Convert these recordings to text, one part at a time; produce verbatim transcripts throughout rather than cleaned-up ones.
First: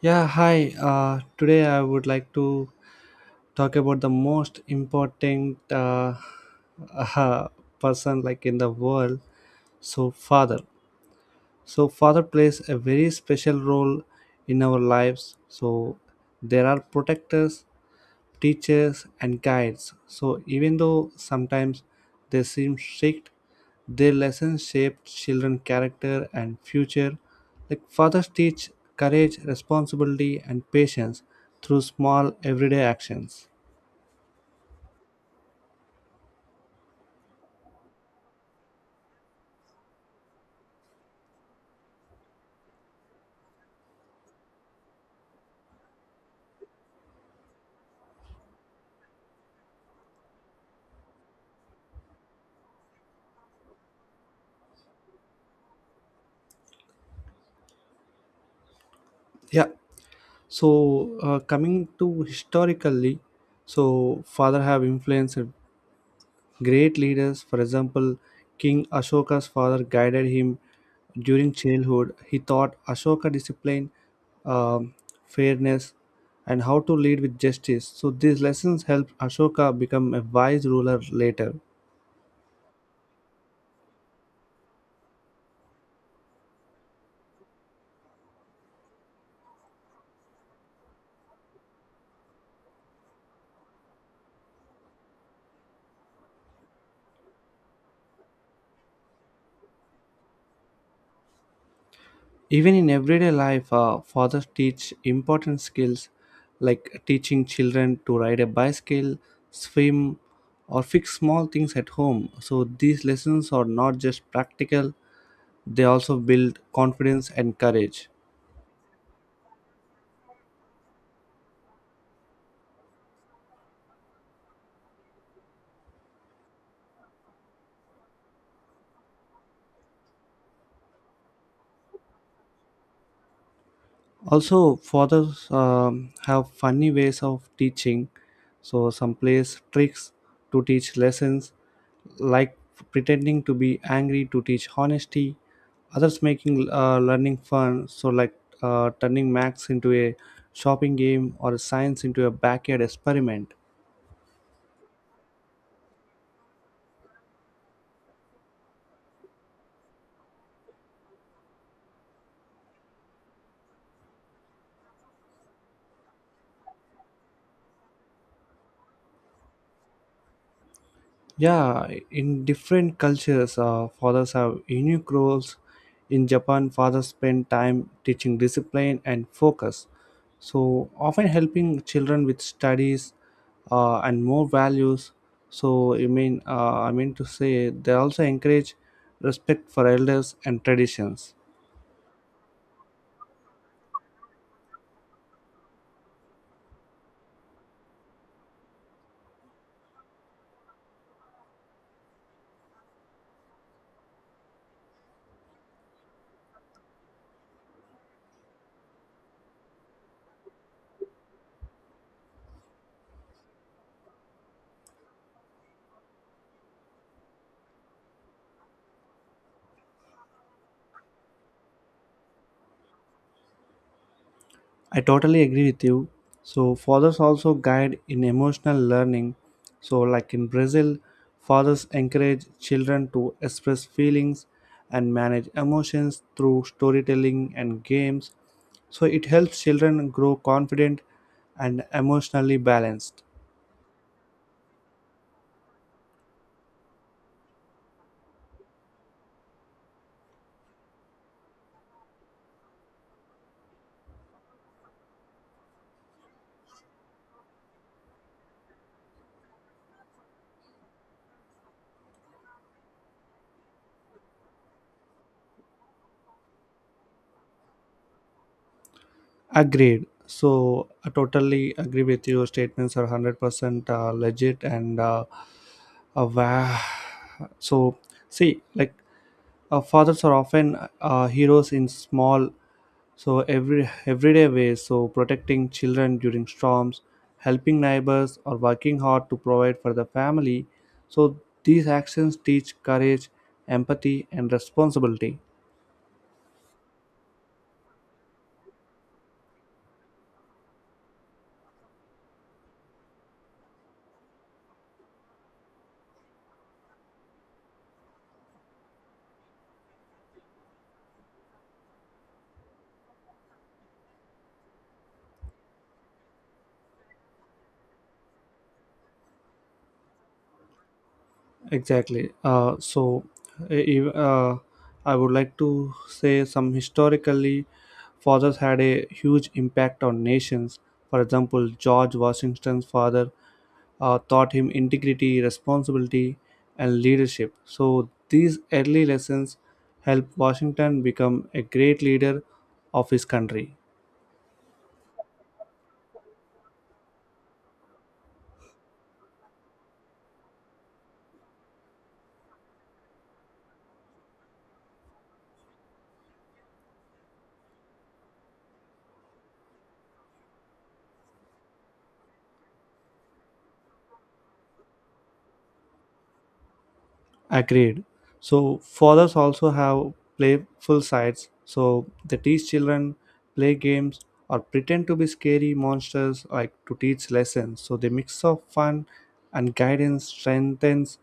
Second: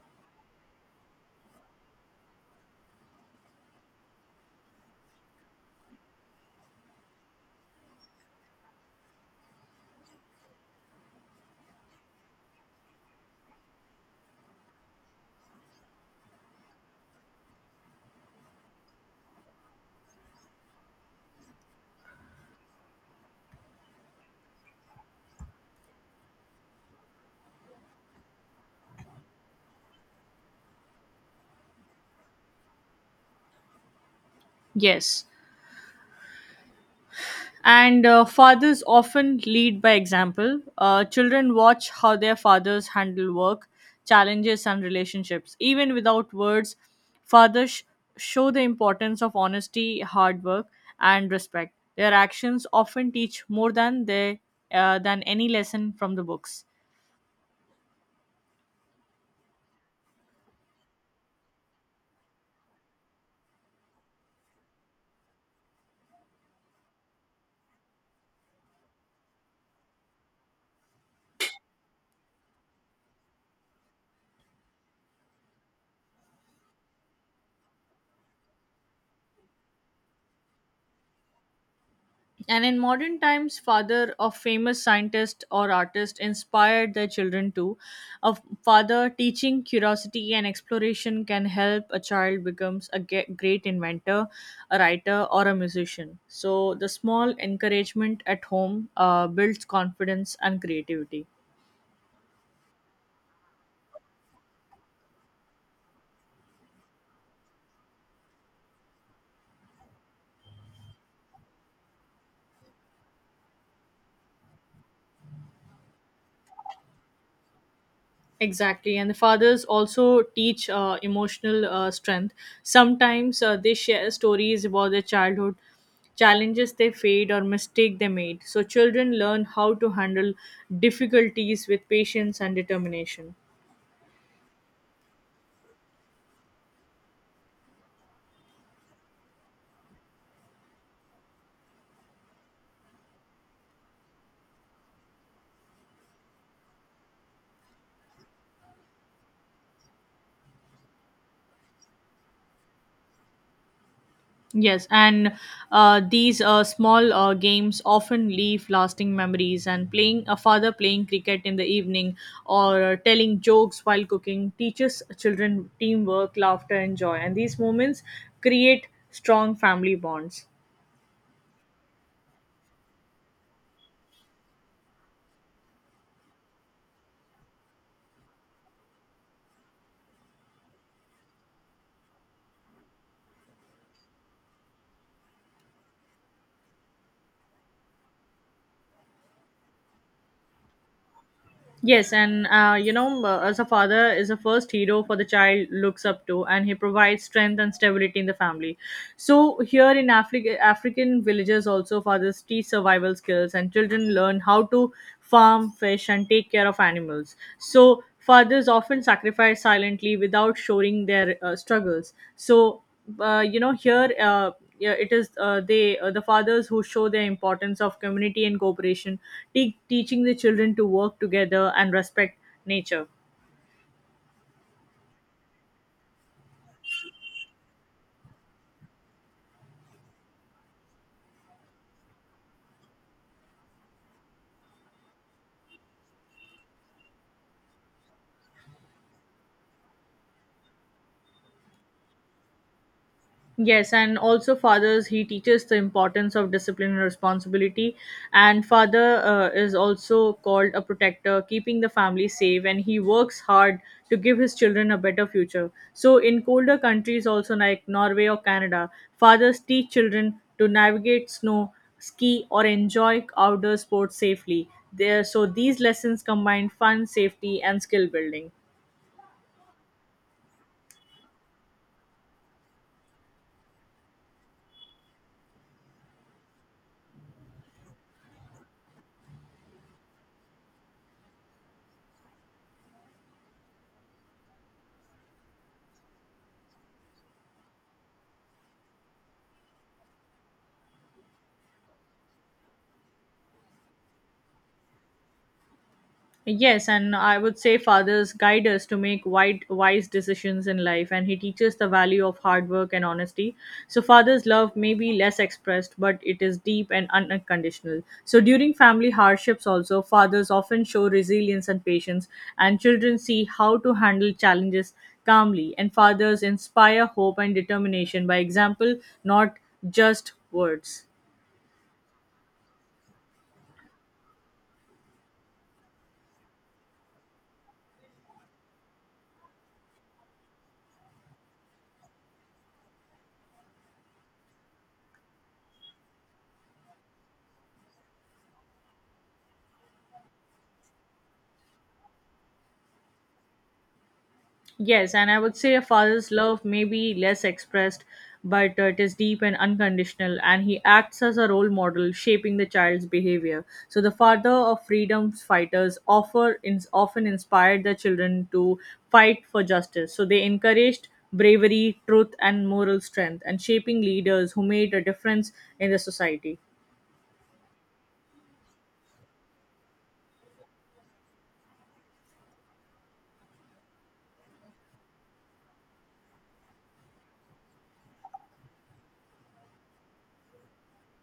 Yeah, hi. Uh, today I would like to talk about the most important uh, uh, person like in the world. So father. So father plays a very special role in our lives. So there are protectors teachers, and guides. So, even though sometimes they seem strict, their lessons shape children's character and future. Like fathers teach courage, responsibility, and patience through small everyday actions. Yes. And uh, fathers often lead by example. Uh, children watch how their fathers handle work, challenges, and relationships. Even without words, fathers sh- show the importance of honesty, hard work, and respect. Their actions often teach more than they uh, than any lesson from the books. Yeah. So uh, coming to historically, so father have influenced great leaders, for example, King Ashoka's father guided him during childhood. He taught Ashoka discipline, um, fairness, and how to lead with justice. So these lessons helped Ashoka become a wise ruler later. And in modern times, father of famous scientist or artist inspired their children too. A father teaching curiosity and exploration can help a child becomes a ge- great inventor, a writer, or a musician. So the small encouragement at home uh, builds confidence and creativity. Even in everyday life, uh, fathers teach important skills like teaching children to ride a bicycle, swim, or fix small things at home. So these lessons are not just practical, they also build confidence and courage. Exactly, and the fathers also teach uh, emotional uh, strength. Sometimes uh, they share stories about their childhood, challenges they faced, or mistake they made. So children learn how to handle difficulties with patience and determination. Also fathers um, have funny ways of teaching, so some plays tricks to teach lessons, like pretending to be angry to teach honesty, others making uh, learning fun, so like uh, turning max into a shopping game or science into a backyard experiment. Yes, and uh, these uh, small uh, games often leave lasting memories. And playing a father playing cricket in the evening or uh, telling jokes while cooking teaches children teamwork, laughter, and joy. And these moments create strong family bonds. Yeah, in different cultures, uh, fathers have unique roles. In Japan, fathers spend time teaching discipline and focus, so often helping children with studies uh, and more values. So, I mean, uh, I mean to say, they also encourage respect for elders and traditions. Yes, and uh, you know, uh, as a father is the first hero for the child looks up to, and he provides strength and stability in the family. So here in Africa, African villages also fathers teach survival skills, and children learn how to farm, fish, and take care of animals. So fathers often sacrifice silently without showing their uh, struggles. So uh, you know here uh, yeah, it is uh, they uh, the fathers who show the importance of community and cooperation, te- teaching the children to work together and respect nature. I totally agree with you. So fathers also guide in emotional learning. So like in Brazil, fathers encourage children to express feelings and manage emotions through storytelling and games. So it helps children grow confident and emotionally balanced. Yes, and also fathers, he teaches the importance of discipline and responsibility. And father uh, is also called a protector, keeping the family safe, and he works hard to give his children a better future. So, in colder countries, also like Norway or Canada, fathers teach children to navigate snow, ski, or enjoy outdoor sports safely. There, so these lessons combine fun, safety, and skill building. Agreed. So I totally agree with your statements are one hundred percent uh, legit and uh, uh, wow. So see, like uh, fathers are often uh, heroes in small, so every everyday ways, so protecting children during storms, helping neighbors or working hard to provide for the family, so these actions teach courage, empathy and responsibility. Yes, and I would say fathers guide us to make wide, wise decisions in life, and he teaches the value of hard work and honesty. So, father's love may be less expressed, but it is deep and un- unconditional. So, during family hardships, also, fathers often show resilience and patience, and children see how to handle challenges calmly. And fathers inspire hope and determination by example, not just words. Exactly. Uh, so, e- e, uh, I would like to say some historically, fathers had a huge impact on nations. For example, George Washington's father uh, taught him integrity, responsibility, and leadership. So, these early lessons helped Washington become a great leader of his country. Yes, and I would say a father's love may be less expressed, but uh, it is deep and unconditional, and he acts as a role model, shaping the child's behavior. So, the father of freedom fighters offer ins often inspired their children to fight for justice. So, they encouraged bravery, truth, and moral strength, and shaping leaders who made a difference in the society. Agreed. So fathers also have playful sides. So they teach children play games or pretend to be scary monsters like to teach lessons. So the mix of fun and guidance strengthens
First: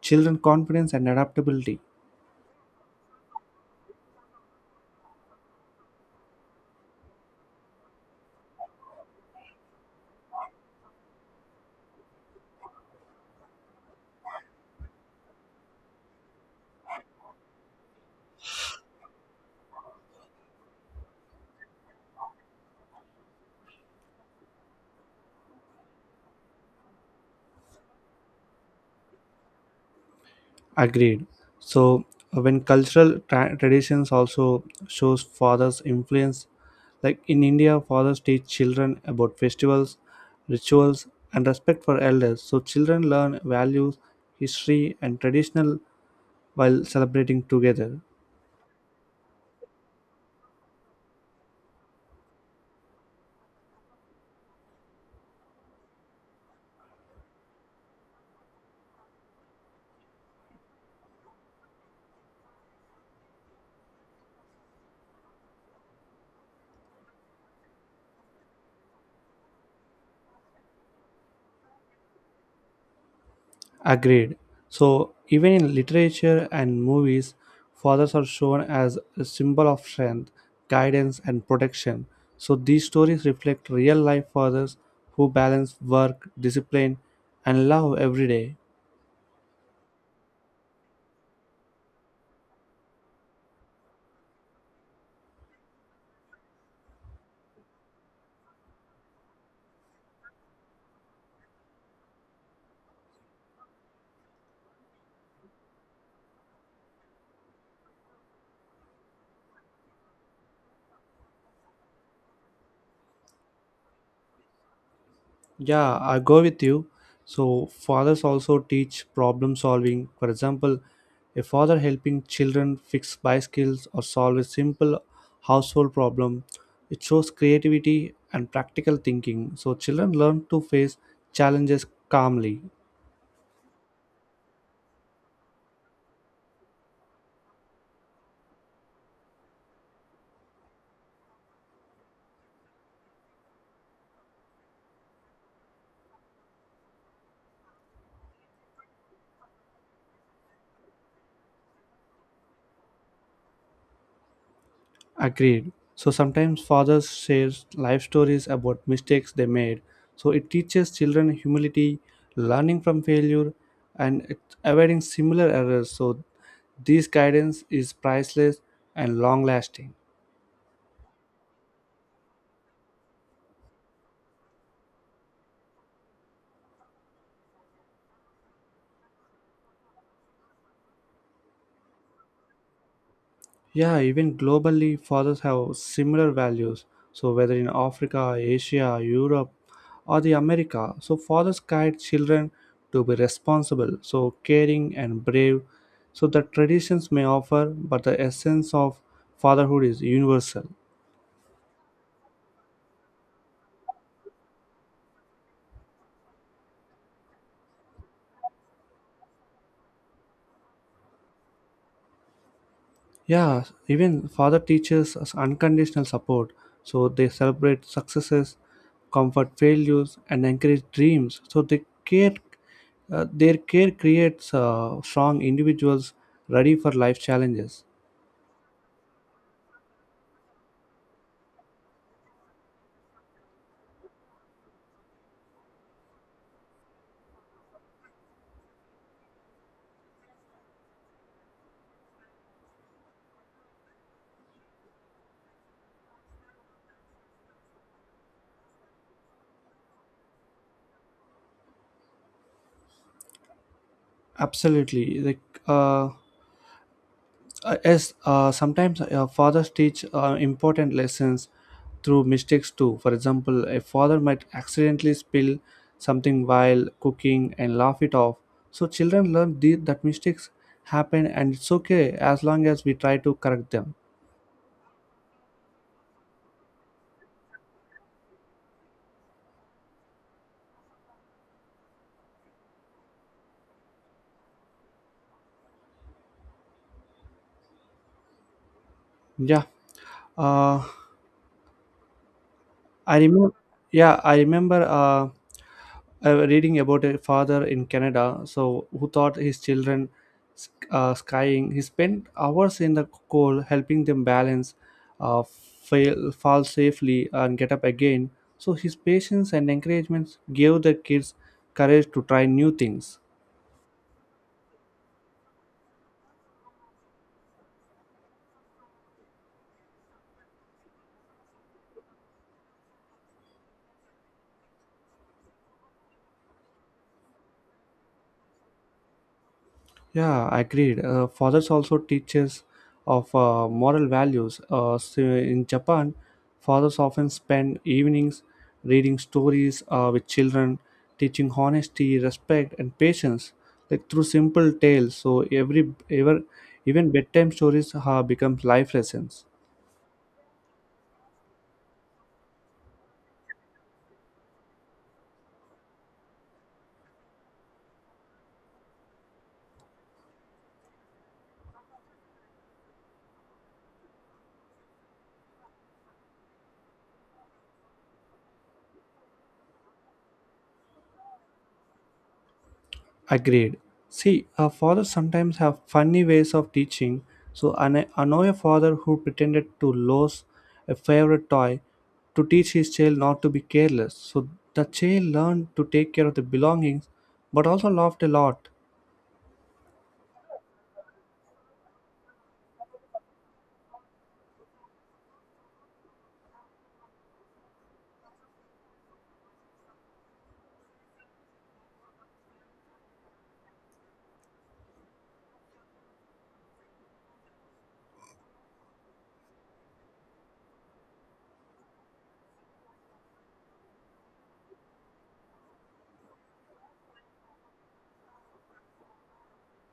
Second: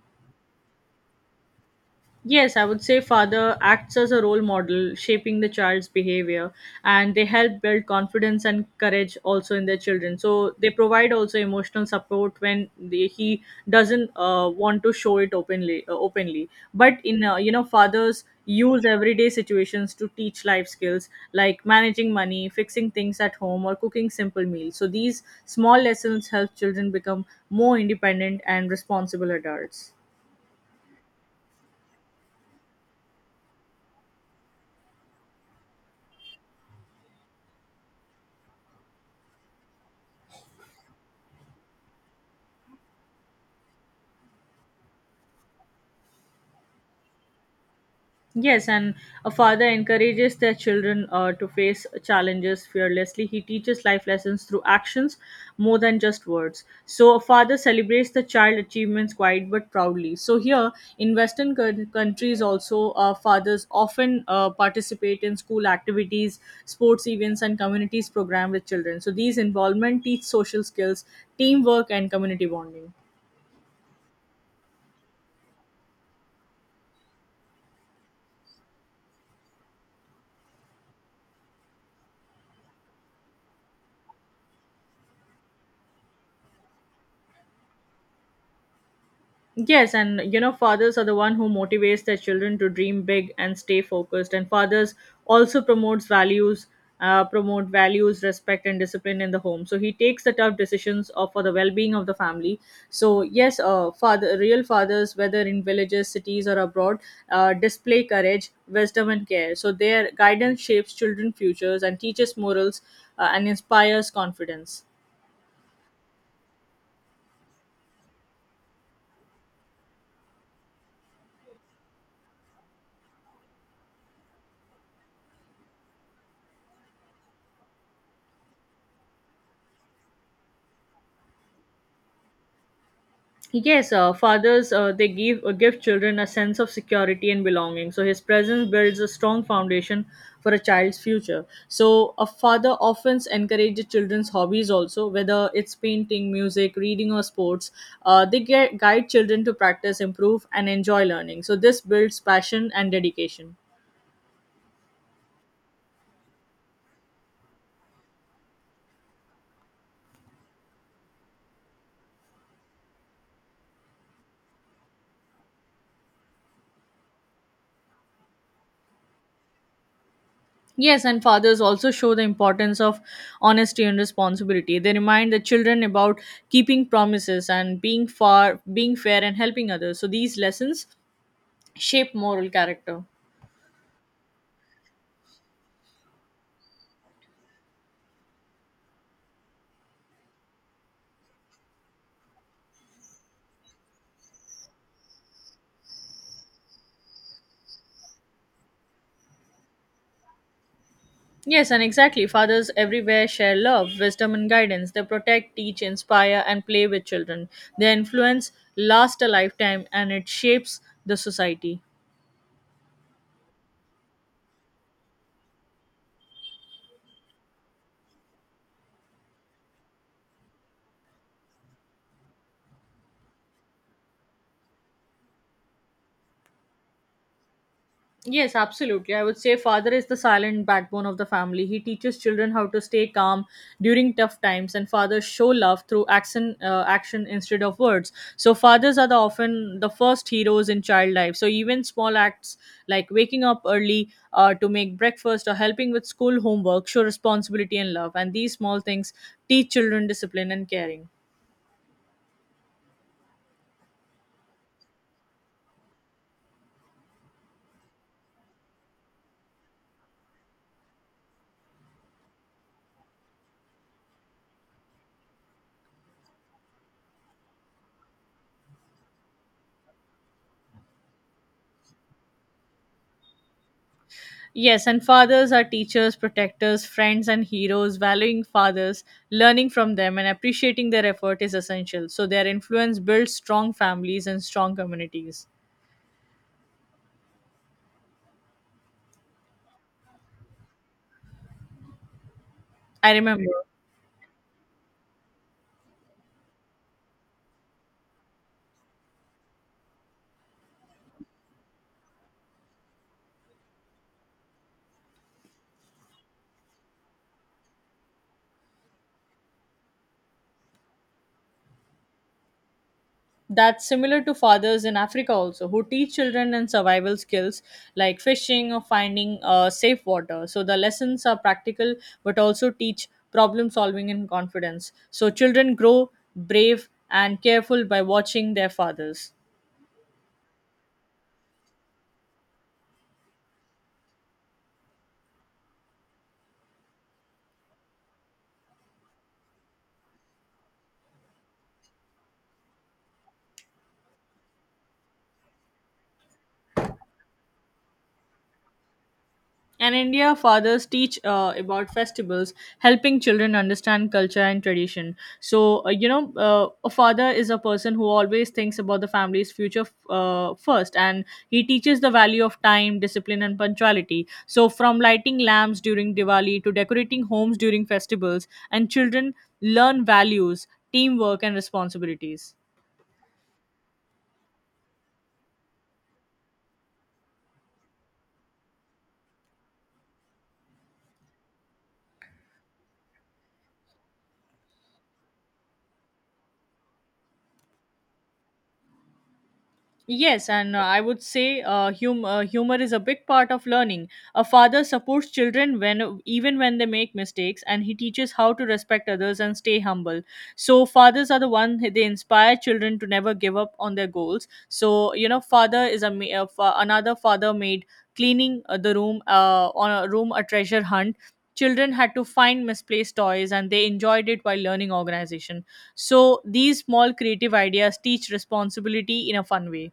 children confidence and adaptability. Yes, I would say father acts as a role model, shaping the child's behavior, and they help build confidence and courage also in their children. So they provide also emotional support when they, he doesn't uh, want to show it openly. Uh, openly, but in uh, you know fathers use everyday situations to teach life skills like managing money, fixing things at home, or cooking simple meals. So these small lessons help children become more independent and responsible adults. Agreed. So uh, when cultural tra- traditions also shows father's influence, like in India, fathers teach children about festivals, rituals, and respect for elders. So children learn values, history, and traditional while celebrating together. Yes, and a father encourages their children uh, to face challenges fearlessly. He teaches life lessons through actions more than just words. So, a father celebrates the child achievements quite but proudly. So, here in Western coun- countries, also, uh, fathers often uh, participate in school activities, sports events, and communities program with children. So, these involvement teach social skills, teamwork, and community bonding. Agreed. So, even in literature and movies, fathers are shown as a symbol of strength, guidance, and protection. So, these stories reflect real life fathers who balance work, discipline, and love every day. Yes, and you know, fathers are the one who motivates their children to dream big and stay focused. And fathers also promotes values, uh, promote values, respect, and discipline in the home. So he takes the tough decisions of, for the well-being of the family. So yes, uh, father, real fathers, whether in villages, cities, or abroad, uh, display courage, wisdom, and care. So their guidance shapes children's futures and teaches morals uh, and inspires confidence. Yeah, I go with you. So, fathers also teach problem solving. For example, a father helping children fix bicycles or solve a simple household problem. It shows creativity and practical thinking. So, children learn to face challenges calmly. Yes, uh, fathers uh, they give uh, give children a sense of security and belonging. So his presence builds a strong foundation for a child's future. So a father often encourages children's hobbies also, whether it's painting, music, reading, or sports. Uh, they get, guide children to practice, improve, and enjoy learning. So this builds passion and dedication. Agreed. So sometimes fathers share life stories about mistakes they made. So it teaches children humility, learning from failure, and it- avoiding similar errors. So this guidance is priceless and long lasting. Yes, and fathers also show the importance of honesty and responsibility. They remind the children about keeping promises and being far being fair and helping others. So these lessons shape moral character. Yeah, even globally, fathers have similar values. So, whether in Africa, Asia, Europe, or the America, so fathers guide children to be responsible, so caring and brave. So, the traditions may offer, but the essence of fatherhood is universal. Yes, and exactly. Fathers everywhere share love, wisdom and guidance. They protect, teach, inspire and play with children. Their influence lasts a lifetime and it shapes the society. Yeah, even father teaches us unconditional support. So they celebrate successes, comfort failures, and encourage dreams. So they care, uh, their care creates uh, strong individuals ready for life challenges. Yes, absolutely. I would say father is the silent backbone of the family. He teaches children how to stay calm during tough times, and fathers show love through action, uh, action instead of words. So fathers are the often the first heroes in child life. So even small acts like waking up early uh, to make breakfast or helping with school homework show responsibility and love. And these small things teach children discipline and caring. Absolutely, like uh, Uh, yes, uh, sometimes uh, fathers teach uh, important lessons through mistakes too. For example, a father might accidentally spill something while cooking and laugh it off. So children learn the, that mistakes happen and it's okay as long as we try to correct them. Yes, and fathers are teachers, protectors, friends, and heroes. Valuing fathers, learning from them, and appreciating their effort is essential. So, their influence builds strong families and strong communities. Yeah. Uh, I I remember remember, yeah, I remember uh, uh, reading about a father in Canada, so who taught his children sk- uh, skying. He spent hours in the cold helping them balance, uh, fail, fall safely, and get up again. So his patience and encouragement gave the kids courage to try new things. that's similar to fathers in Africa also, who teach children and survival skills like fishing or finding uh, safe water. So, the lessons are practical but also teach problem solving and confidence. So, children grow brave and careful by watching their fathers. Yeah, agreed. Uh, fathers also teaches of uh, moral values. Uh, so in Japan, fathers often spend evenings reading stories uh, with children, teaching honesty, respect, and patience, like through simple tales. So every ever even bedtime stories uh, becomes life lessons. In India, fathers teach uh, about festivals, helping children understand culture and tradition. So, uh, you know, uh, a father is a person who always thinks about the family's future uh, first, and he teaches the value of time, discipline, and punctuality. So, from lighting lamps during Diwali to decorating homes during festivals, and children learn values, teamwork, and responsibilities. Agreed. See, our fathers sometimes have funny ways of teaching. So I kn- I know a father who pretended to lose a favorite toy to teach his child not to be careless. So the child learned to take care of the belongings, but also laughed a lot. Yes, and uh, I would say uh, hum- uh, humor is a big part of learning. A father supports children when even when they make mistakes, and he teaches how to respect others and stay humble. So fathers are the one they inspire children to never give up on their goals. So you know, father is a, ma- a fa- another father made cleaning uh, the room uh, on a room a treasure hunt. Children had to find misplaced toys, and they enjoyed it while learning organization. So these small creative ideas teach responsibility in a fun way.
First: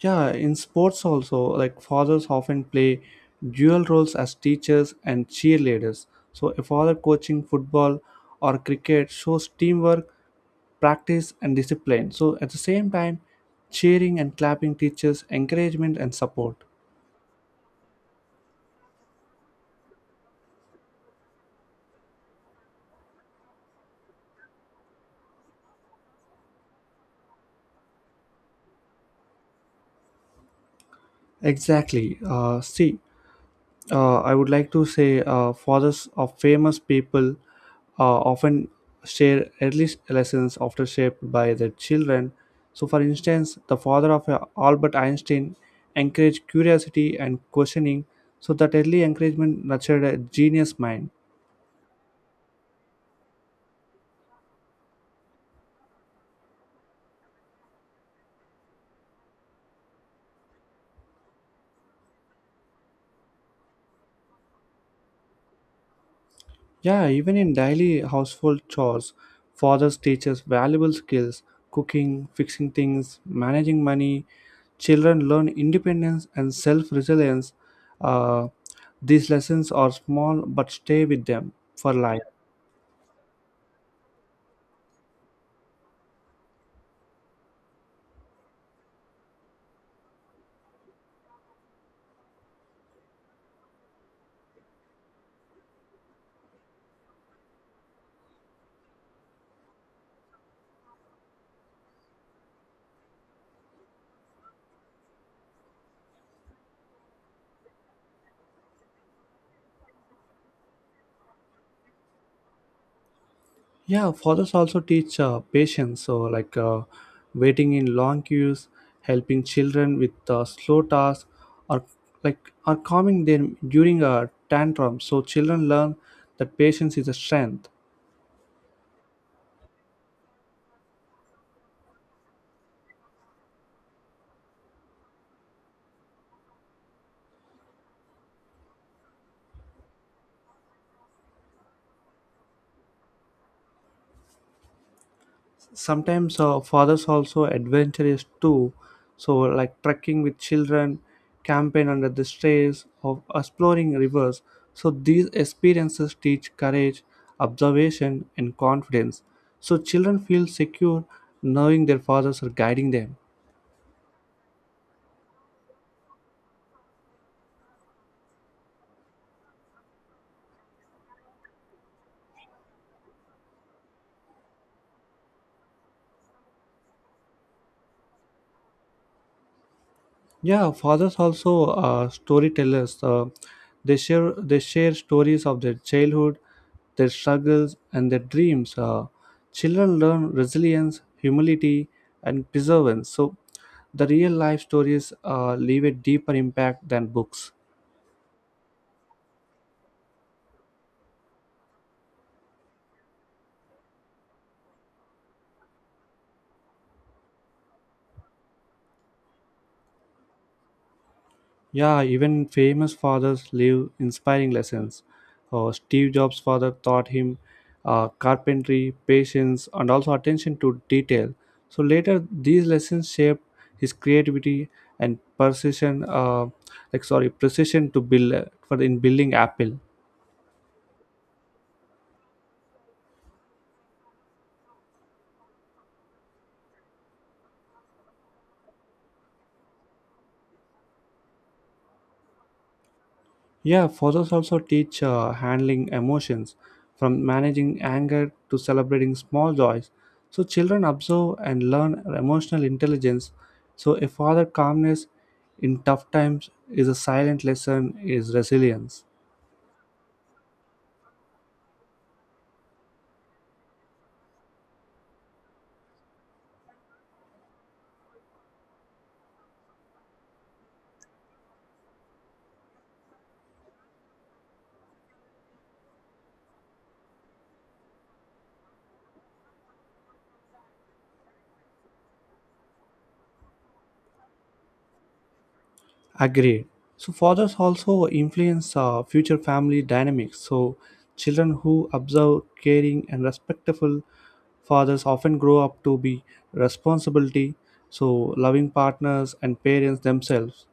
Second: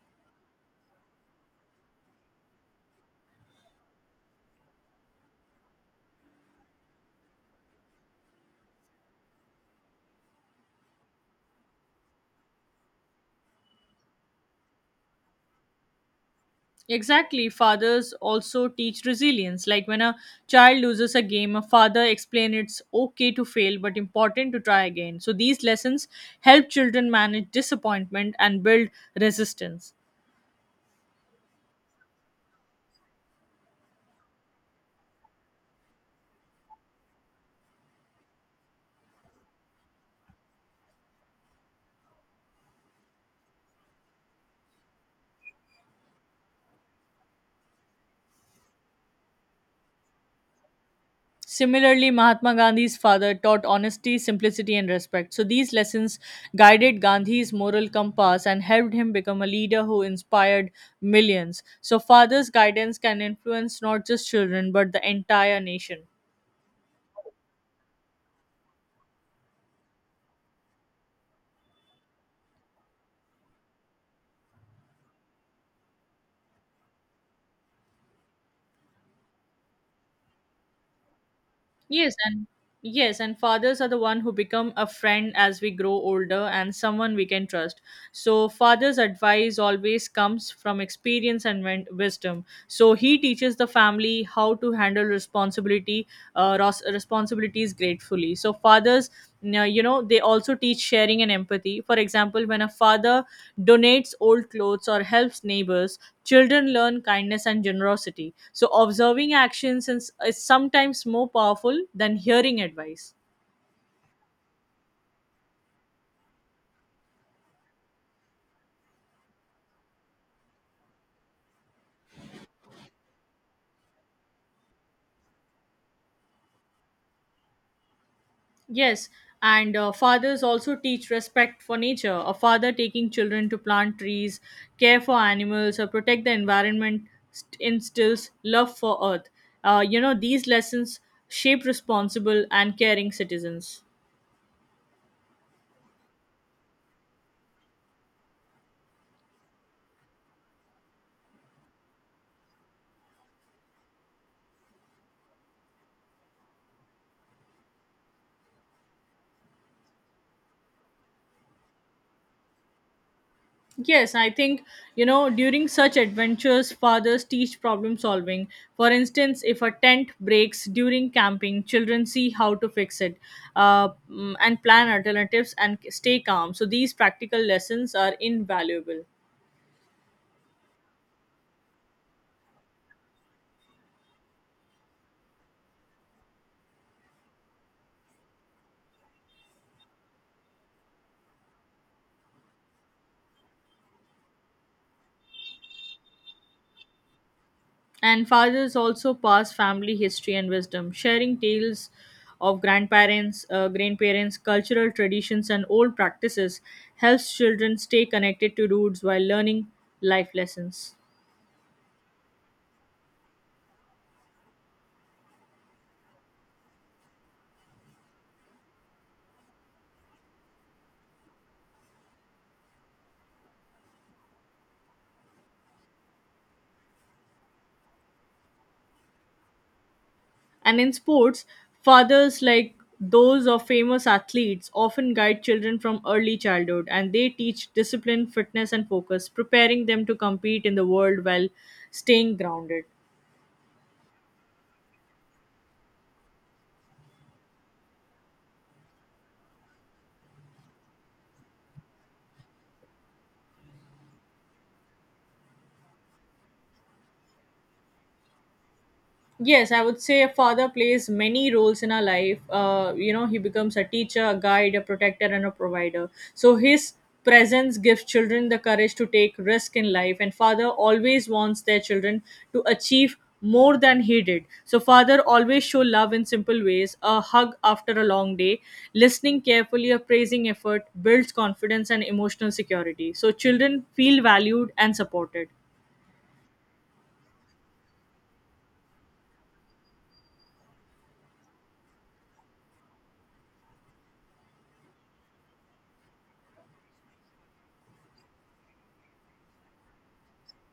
Yeah, in sports also, like fathers often play dual roles as teachers and cheerleaders. So, a father coaching football or cricket shows teamwork, practice, and discipline. So, at the same time, cheering and clapping teaches encouragement and support. Exactly. Fathers also teach resilience. Like when a child loses a game, a father explains it's okay to fail, but important to try again. So these lessons help children manage disappointment and build resistance. Exactly. Uh, see, uh, I would like to say uh, fathers of famous people uh, often share early lessons after shaped by their children. So, for instance, the father of uh, Albert Einstein encouraged curiosity and questioning, so that early encouragement nurtured a genius mind. Similarly, Mahatma Gandhi's father taught honesty, simplicity, and respect. So these lessons guided Gandhi's moral compass and helped him become a leader who inspired millions. So, father's guidance can influence not just children but the entire nation. Yeah, even in daily household chores, fathers teach us valuable skills cooking, fixing things, managing money. Children learn independence and self resilience. Uh, these lessons are small but stay with them for Yes, life. and yes, and fathers are the one who become a friend as we grow older and someone we can trust. So father's advice always comes from experience and win- wisdom. So he teaches the family how to handle responsibility, uh, ros- responsibilities gratefully. So fathers now, you know, they also teach sharing and empathy. For example, when a father donates old clothes or helps neighbors, children learn kindness and generosity. So, observing actions is, is sometimes more powerful than hearing advice. Yeah, fathers also teach uh, patience, so like uh, waiting in long queues, helping children with uh, slow tasks, or like or calming them during a tantrum. So children learn that patience is a strength. Yes, and uh, fathers also teach respect for nature. A father taking children to plant trees, care for animals, or protect the environment st- instills love for earth. Uh, you know, these lessons shape responsible and caring citizens. Sometimes uh, fathers also adventurous too, so like trekking with children, camping under the stars or exploring rivers, so these experiences teach courage, observation and confidence, so children feel secure knowing their fathers are guiding them. Yes, I think, you know, during such adventures, fathers teach problem solving. For instance, if a tent breaks during camping, children see how to fix it uh, mm, and plan alternatives and stay calm. So these practical lessons are invaluable. Yeah, fathers also uh, storytellers. Uh, they share they share stories of their childhood, their struggles, and their dreams. Uh, children learn resilience, humility, and perseverance. So, the real life stories uh, leave a deeper impact than books. And fathers also pass family history and wisdom, sharing tales of grandparents, uh, grandparents, cultural traditions, and old practices helps children stay connected to roots while learning life lessons. Yeah, even famous fathers leave inspiring lessons. Uh, Steve Jobs' father taught him uh, carpentry, patience, and also attention to detail. So later, these lessons shaped his creativity and precision. Uh, like sorry, precision to build uh, for in building Apple. And in sports, fathers like those of famous athletes often guide children from early childhood and they teach discipline, fitness, and focus, preparing them to compete in the world while staying grounded. Yeah, photos also teach uh, handling emotions, from managing anger to celebrating small joys. So children observe and learn emotional intelligence. So a father calmness in tough times is a silent lesson is resilience. Yes, I would say a father plays many roles in our life. Uh, you know, he becomes a teacher, a guide, a protector, and a provider. So his presence gives children the courage to take risk in life, and father always wants their children to achieve more than he did. So father always show love in simple ways, a hug after a long day, listening carefully, a praising effort builds confidence and emotional security. So children feel valued and supported. Agreed. So fathers also influence uh, future family dynamics. So children who observe caring and respectful fathers often grow up to be responsibility, so loving partners and parents themselves.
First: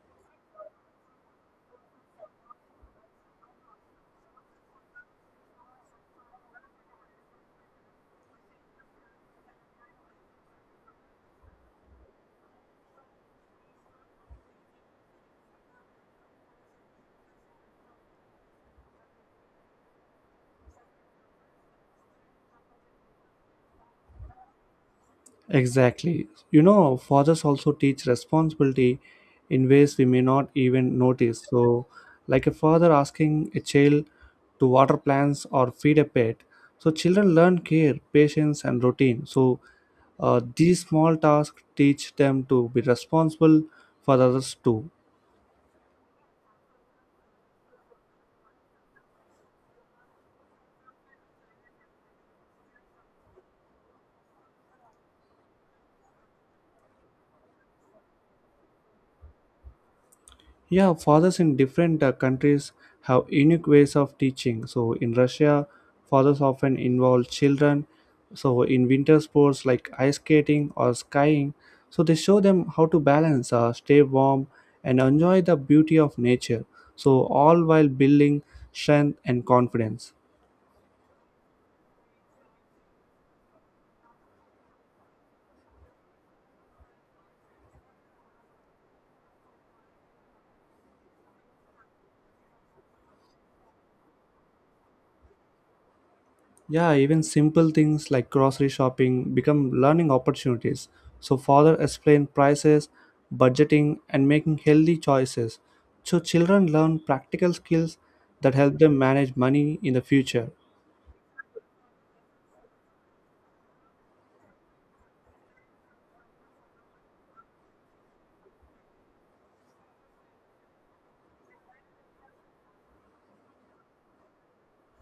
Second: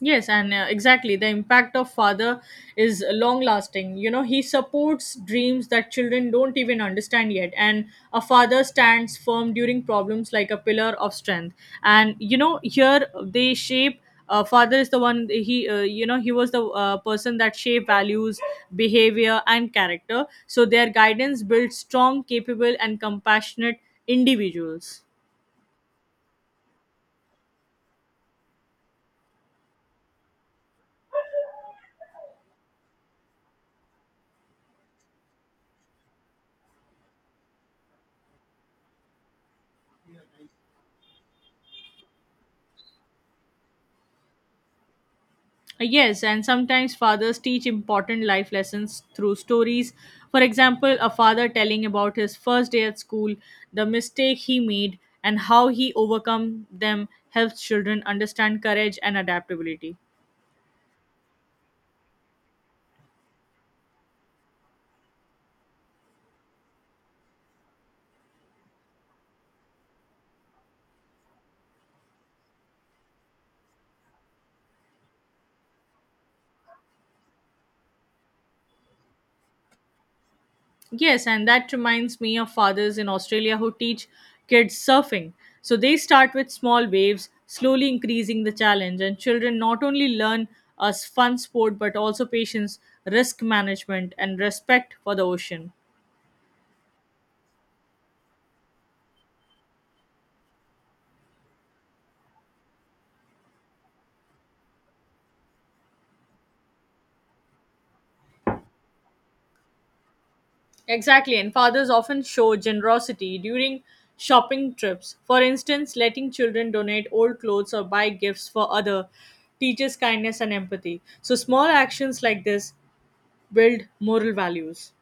Yes, and uh, exactly. The impact of father is long lasting. You know, he supports dreams that children don't even understand yet. And a father stands firm during problems like a pillar of strength. And, you know, here they shape. Uh, father is the one he uh, you know he was the uh, person that shaped values, behavior, and character, so their guidance builds strong, capable, and compassionate individuals. Exactly. You know, fathers also teach responsibility in ways we may not even notice. So, like a father asking a child to water plants or feed a pet. So, children learn care, patience, and routine. So, uh, these small tasks teach them to be responsible for others too. Uh, Yes, and sometimes fathers teach important life lessons through stories. For example, a father telling about his first day at school, the mistake he made, and how he overcome them helps children understand courage and adaptability. Yeah, fathers in different uh, countries have unique ways of teaching. So in Russia, fathers often involve children. So in winter sports like ice skating or skiing, so they show them how to balance, uh, stay warm, and enjoy the beauty of nature. So all while building strength and confidence. Yes, and that reminds me of fathers in Australia who teach kids surfing. So they start with small waves, slowly increasing the challenge, and children not only learn a s- fun sport but also patience, risk management, and respect for the ocean. Yeah, even simple things like grocery shopping become learning opportunities. So, father explain prices, budgeting, and making healthy choices. So, children learn practical skills that help them manage money in the future. Exactly, and fathers often show generosity during shopping trips. For instance, letting children donate old clothes or buy gifts for other teaches kindness and empathy. So small actions like this build moral values.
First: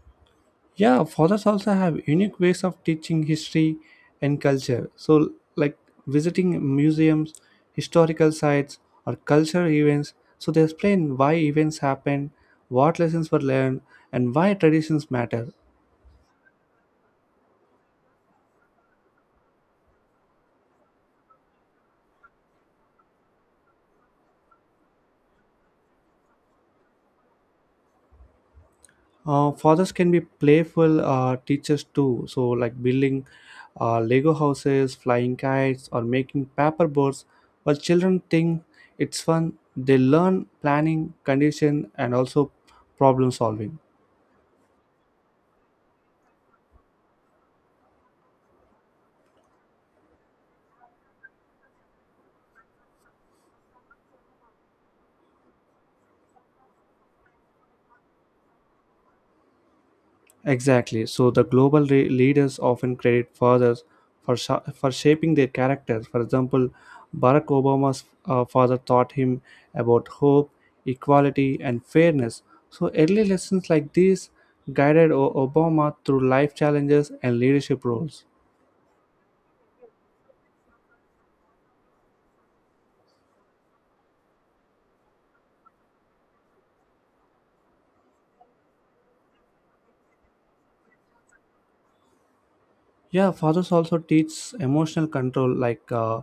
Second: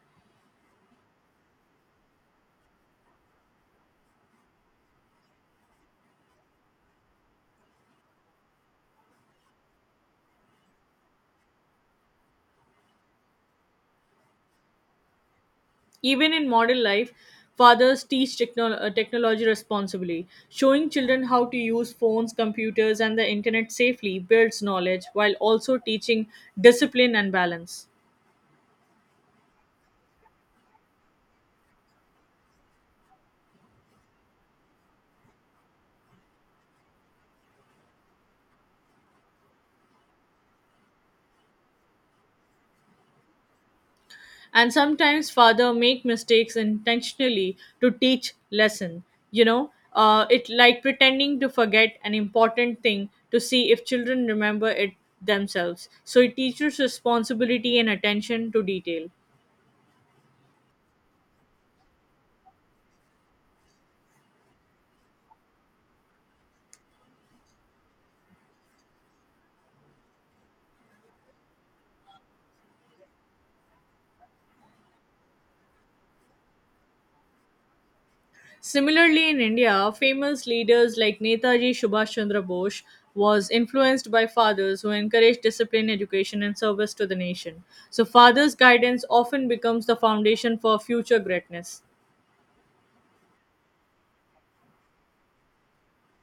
Yeah, fathers also have unique ways of teaching history and culture. So, like visiting museums, historical sites, or cultural events. So, they explain why events happened, what lessons were learned, and why traditions matter. Even in modern life, fathers teach techno- uh, technology responsibly. Showing children how to use phones, computers, and the internet safely builds knowledge while also teaching discipline and balance. Uh, fathers can be playful uh, teachers too, so like building uh, Lego houses, flying kites, or making paper boats. While children think it's fun, they learn planning, condition, and also problem solving. And sometimes father make mistakes intentionally to teach lesson. You know uh, it like pretending to forget an important thing to see if children remember it themselves, so it teaches responsibility and attention to detail. Exactly. So the global re- leaders often credit fathers for sha- for shaping their characters. For example, Barack Obama's uh, father taught him about hope, equality, and fairness. So early lessons like these guided o- Obama through life challenges and leadership roles. Similarly, in India, famous leaders like Netaji Subhash Chandra Bose was influenced by fathers who encouraged discipline, education, and service to the nation. So, fathers' guidance often becomes the foundation for future greatness. Yeah, fathers also teach emotional control. Like uh,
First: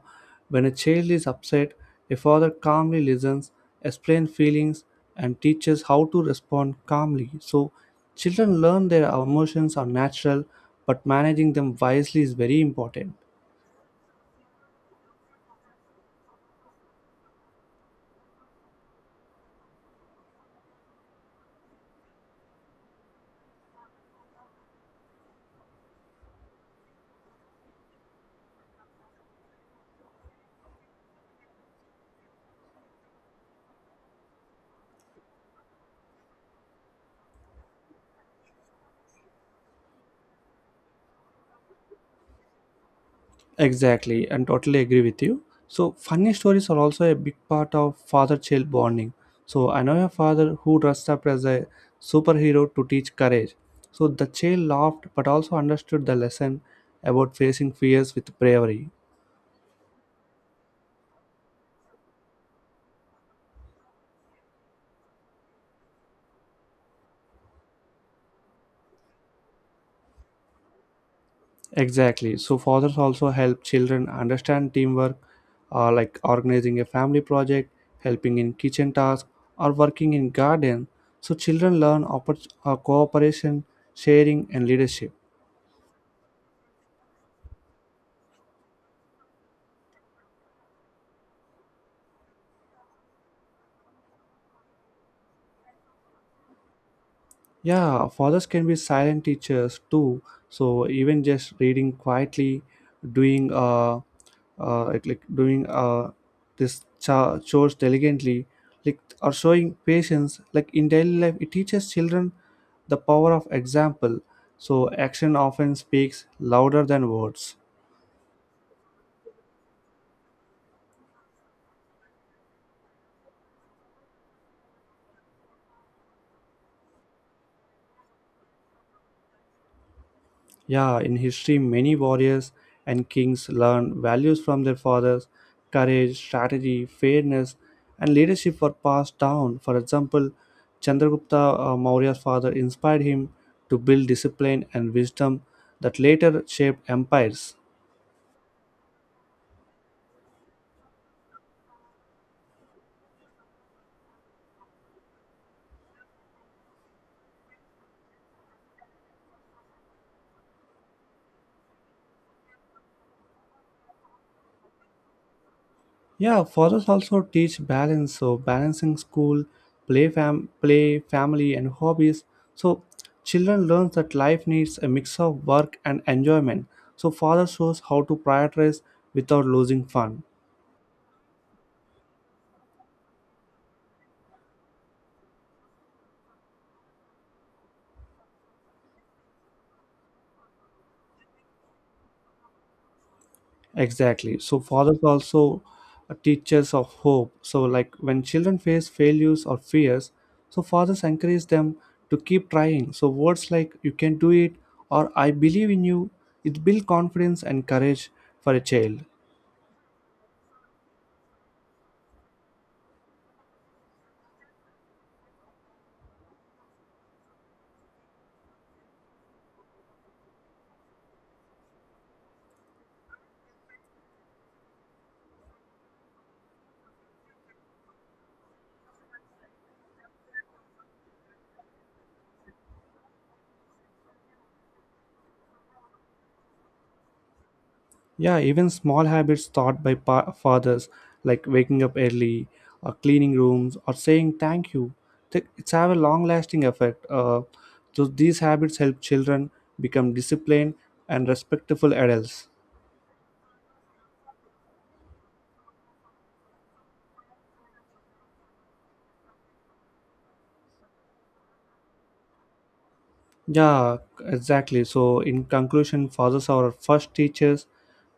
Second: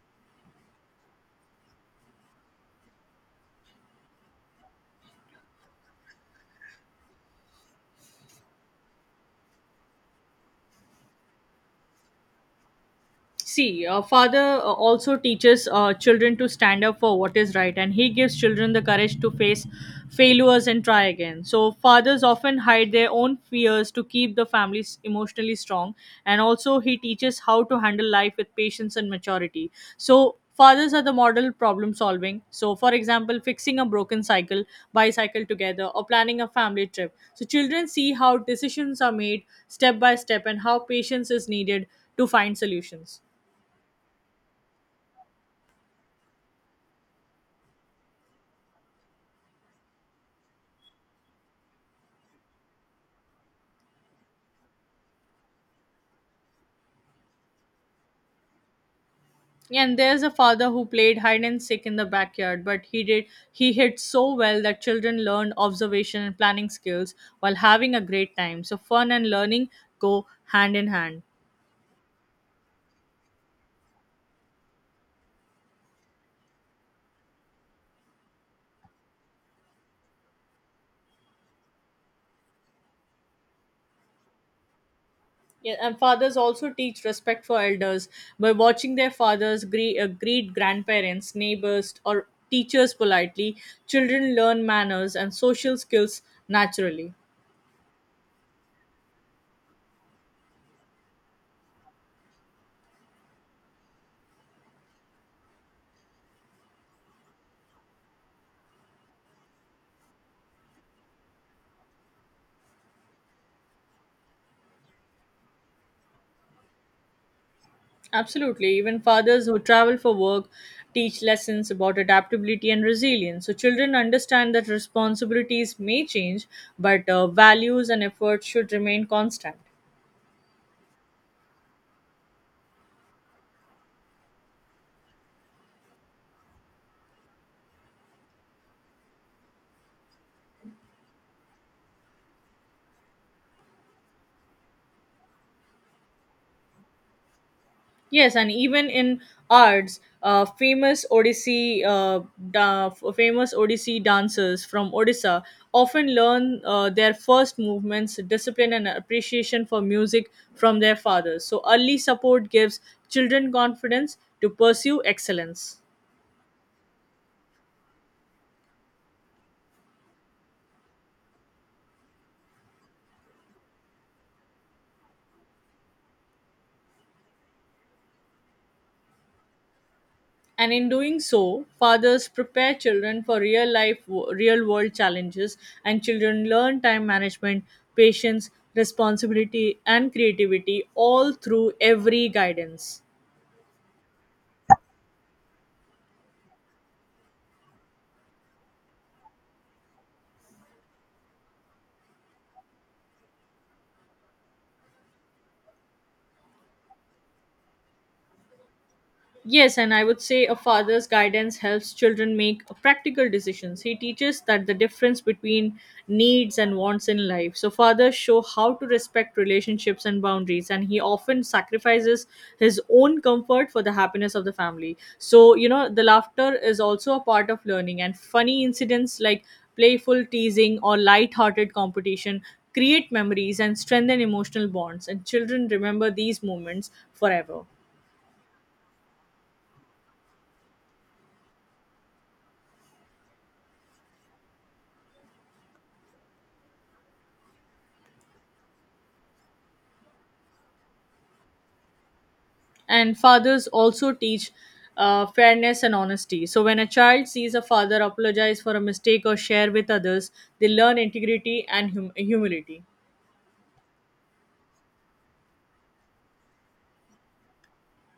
when a child is upset, a father calmly listens, explains feelings, and teaches how to respond calmly. So, children learn their emotions are natural, but managing them wisely is very important. See, a father uh, also teaches uh, children to stand up for what is right, and he gives children the courage to face failures and try again. So, fathers often hide their own fears to keep the families emotionally strong, and also he teaches how to handle life with patience and maturity. So, fathers are the model problem solving. So, for example, fixing a broken cycle, bicycle together, or planning a family trip. So, children see how decisions are made step by step and how patience is needed to find solutions. Exactly, and totally agree with you. So, funny stories are also a big part of father child bonding. So, I know a father who dressed up as a superhero to teach courage. So, the child laughed but also understood the lesson about facing fears with bravery. Yeah, and there's a father who played hide and seek in the backyard, but he did he hid so well that children learned observation and planning skills while having a great time. So fun and learning go hand in hand. Exactly. So, fathers also help children understand teamwork, uh, like organizing a family project, helping in kitchen tasks, or working in garden. So, children learn oppor- uh, cooperation, sharing, and leadership. Yeah, and fathers also teach respect for elders by watching their fathers gre- uh, greet grandparents, neighbors, or teachers politely. Children learn manners and social skills naturally. Yeah, fathers can be silent teachers too. So even just reading quietly, doing uh, uh like, like doing uh this cha- chores diligently, like or showing patience, like in daily life, it teaches children the power of example. So action often speaks louder than words. Absolutely. Even fathers who travel for work teach lessons about adaptability and resilience. So children understand that responsibilities may change, but uh, values and efforts should remain constant. Yeah, in history, many warriors and kings learned values from their fathers. Courage, strategy, fairness, and leadership were passed down. For example, Chandragupta uh, Maurya's father inspired him to build discipline and wisdom that later shaped empires. Yes, and even in arts, uh, famous Odissi, uh, da- famous Odissi dancers from Odisha often learn uh, their first movements, discipline, and appreciation for music from their fathers. So early support gives children confidence to pursue excellence. Yeah, fathers also teach balance, so balancing school, play, fam- play, family, and hobbies. So children learn that life needs a mix of work and enjoyment. So father shows how to prioritize without losing fun. And in doing so, fathers prepare children for real life, real world challenges, and children learn time management, patience, responsibility, and creativity all through every guidance. Exactly. So fathers also are teachers of hope. So like when children face failures or fears, so fathers encourage them to keep trying. So words like "you can do it" or "I believe in you," it build confidence and courage for a child. Yes, and I would say a father's guidance helps children make practical decisions. He teaches that the difference between needs and wants in life. So fathers show how to respect relationships and boundaries, and he often sacrifices his own comfort for the happiness of the family. So, you know, the laughter is also a part of learning, and funny incidents like playful teasing or light-hearted competition create memories and strengthen emotional bonds, and children remember these moments forever. Yeah, even small habits taught by pa- fathers, like waking up early, or cleaning rooms, or saying thank you, th- it's have a long-lasting effect. Uh, so these habits help children become disciplined and respectful adults. And fathers also teach uh, fairness and honesty, so when a child sees a father apologize for a mistake or share with others, they learn integrity and hum- humility. Yeah, exactly. So, in conclusion, fathers are our first teachers,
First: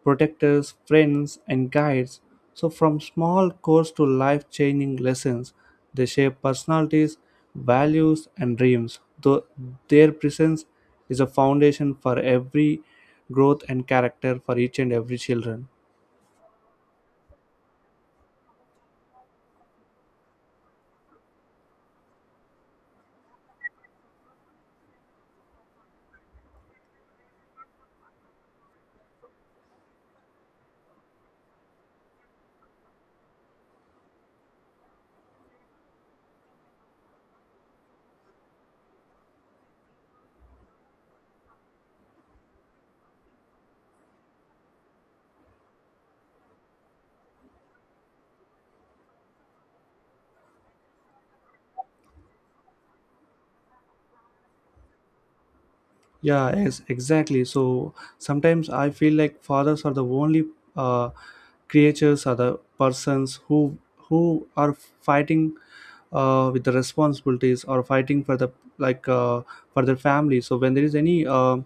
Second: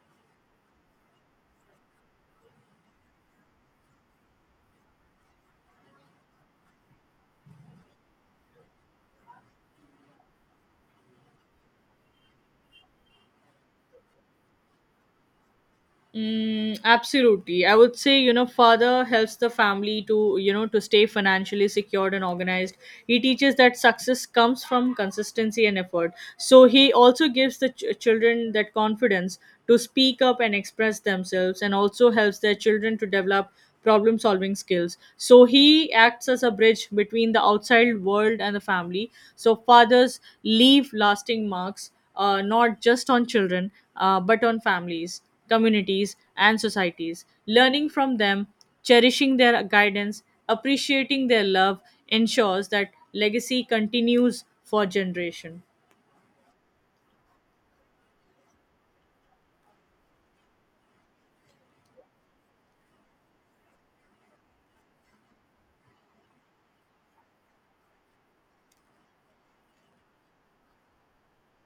protectors, friends, and guides. So, from small course to life changing lessons, they shape personalities, values, and dreams. Though their presence is a foundation for every growth and character for each and every children. Mm, absolutely. I would say, you know, father helps the family to, you know, to stay financially secured and organized. He teaches that success comes from consistency and effort. So he also gives the ch- children that confidence to speak up and express themselves, and also helps their children to develop problem solving skills. So he acts as a bridge between the outside world and the family. So fathers leave lasting marks, uh, not just on children, uh, but on families, communities, and societies. Learning from them, cherishing their guidance, appreciating their love ensures that legacy continues for generation. Yeah, yes, exactly. So sometimes I feel like fathers are the only uh, creatures or the persons who who are fighting uh, with the responsibilities or fighting for the like uh, for their family. So when there is any uh,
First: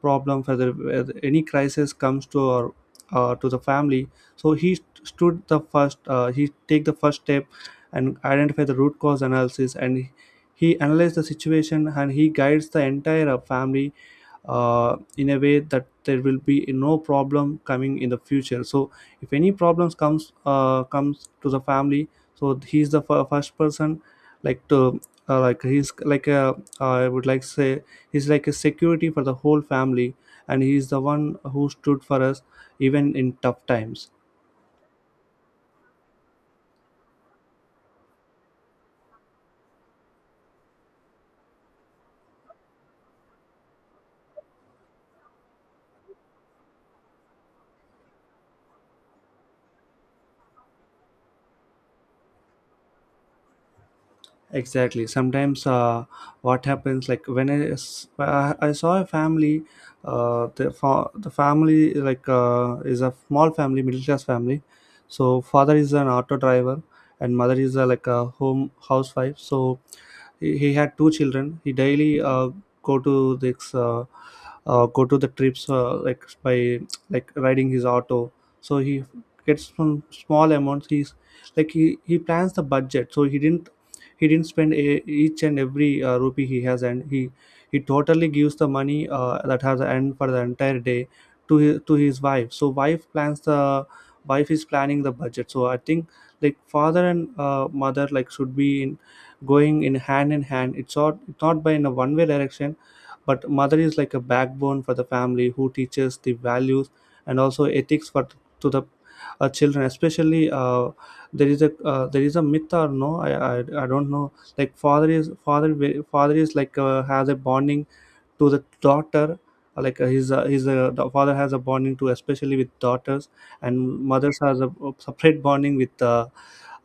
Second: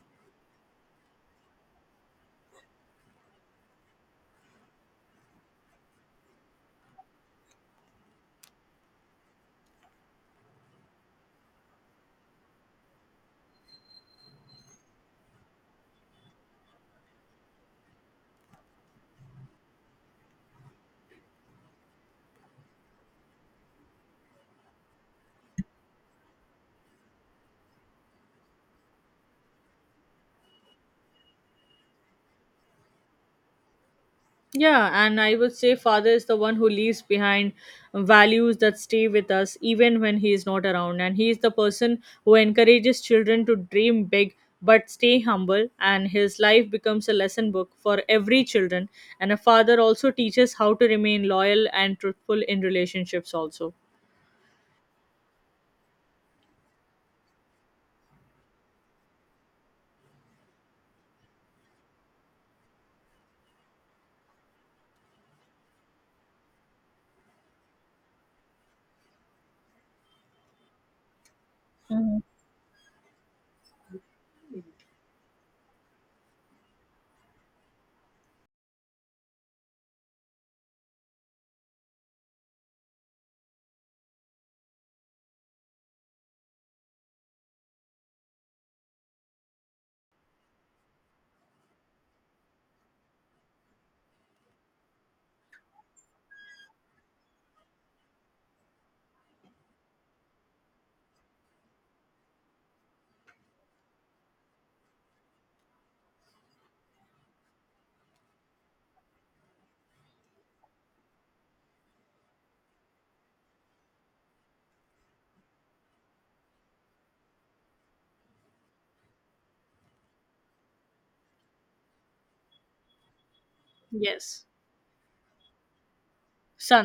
problem, for the where any crisis comes to our uh, to the family, so he st- stood the first. Uh, he take the first step and identify the root cause analysis and. He analyzes the situation and he guides the entire uh, family uh, in a way that there will be no problem coming in the future. So if any problems comes uh, comes to the family, so he's the f- first person like to uh, like he's like a uh, I would like say he's like a security for the whole family, and he's the one who stood for us even in tough times. Yeah, and I would say father is the one who leaves behind values that stay with us even when he is not around. And he is the person who encourages children to dream big but stay humble. And his life becomes a lesson book for every children. And a father also teaches how to remain loyal and truthful in relationships also. Exactly. Sometimes, uh, what happens like when I, s- I I saw a family, uh, the fa- the family like uh, is a small family, middle class family. So father is an auto driver, and mother is a, like a home housewife. So he, he had two children. He daily uh, go to this uh, uh, go to the trips uh, like by like riding his auto. So he gets some small amounts. He's like he, he plans the budget. So he didn't he didn't spend a, each and every uh, rupee he has, and he he totally gives the money uh, that has and for the entire day to his, to his wife. So wife plans the wife is planning the budget. So I think like father and uh, mother like should be in going in hand in hand. It's not, it's not by in a one way direction, but mother is like a backbone for the family who teaches the values and also ethics for to the uh, children, especially. Uh, there is a uh, there is a myth or no, I, I i don't know, like father is father wi- father is like uh, has a bonding to the daughter, uh, like uh, his uh, his uh, the father has a bonding to especially with daughters, and mothers Yes. has a separate bonding with uh,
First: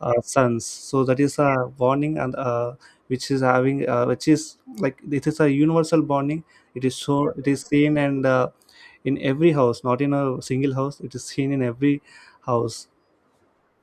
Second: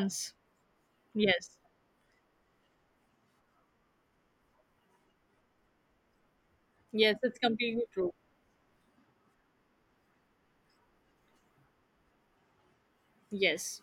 uh, sons. So that is Yes. a bonding, and uh, which is having uh, which is like this is a universal bonding. It is Yes, so, it's it is completely seen, true. and uh, in every house, not in a single house, it is seen in every house. Yes.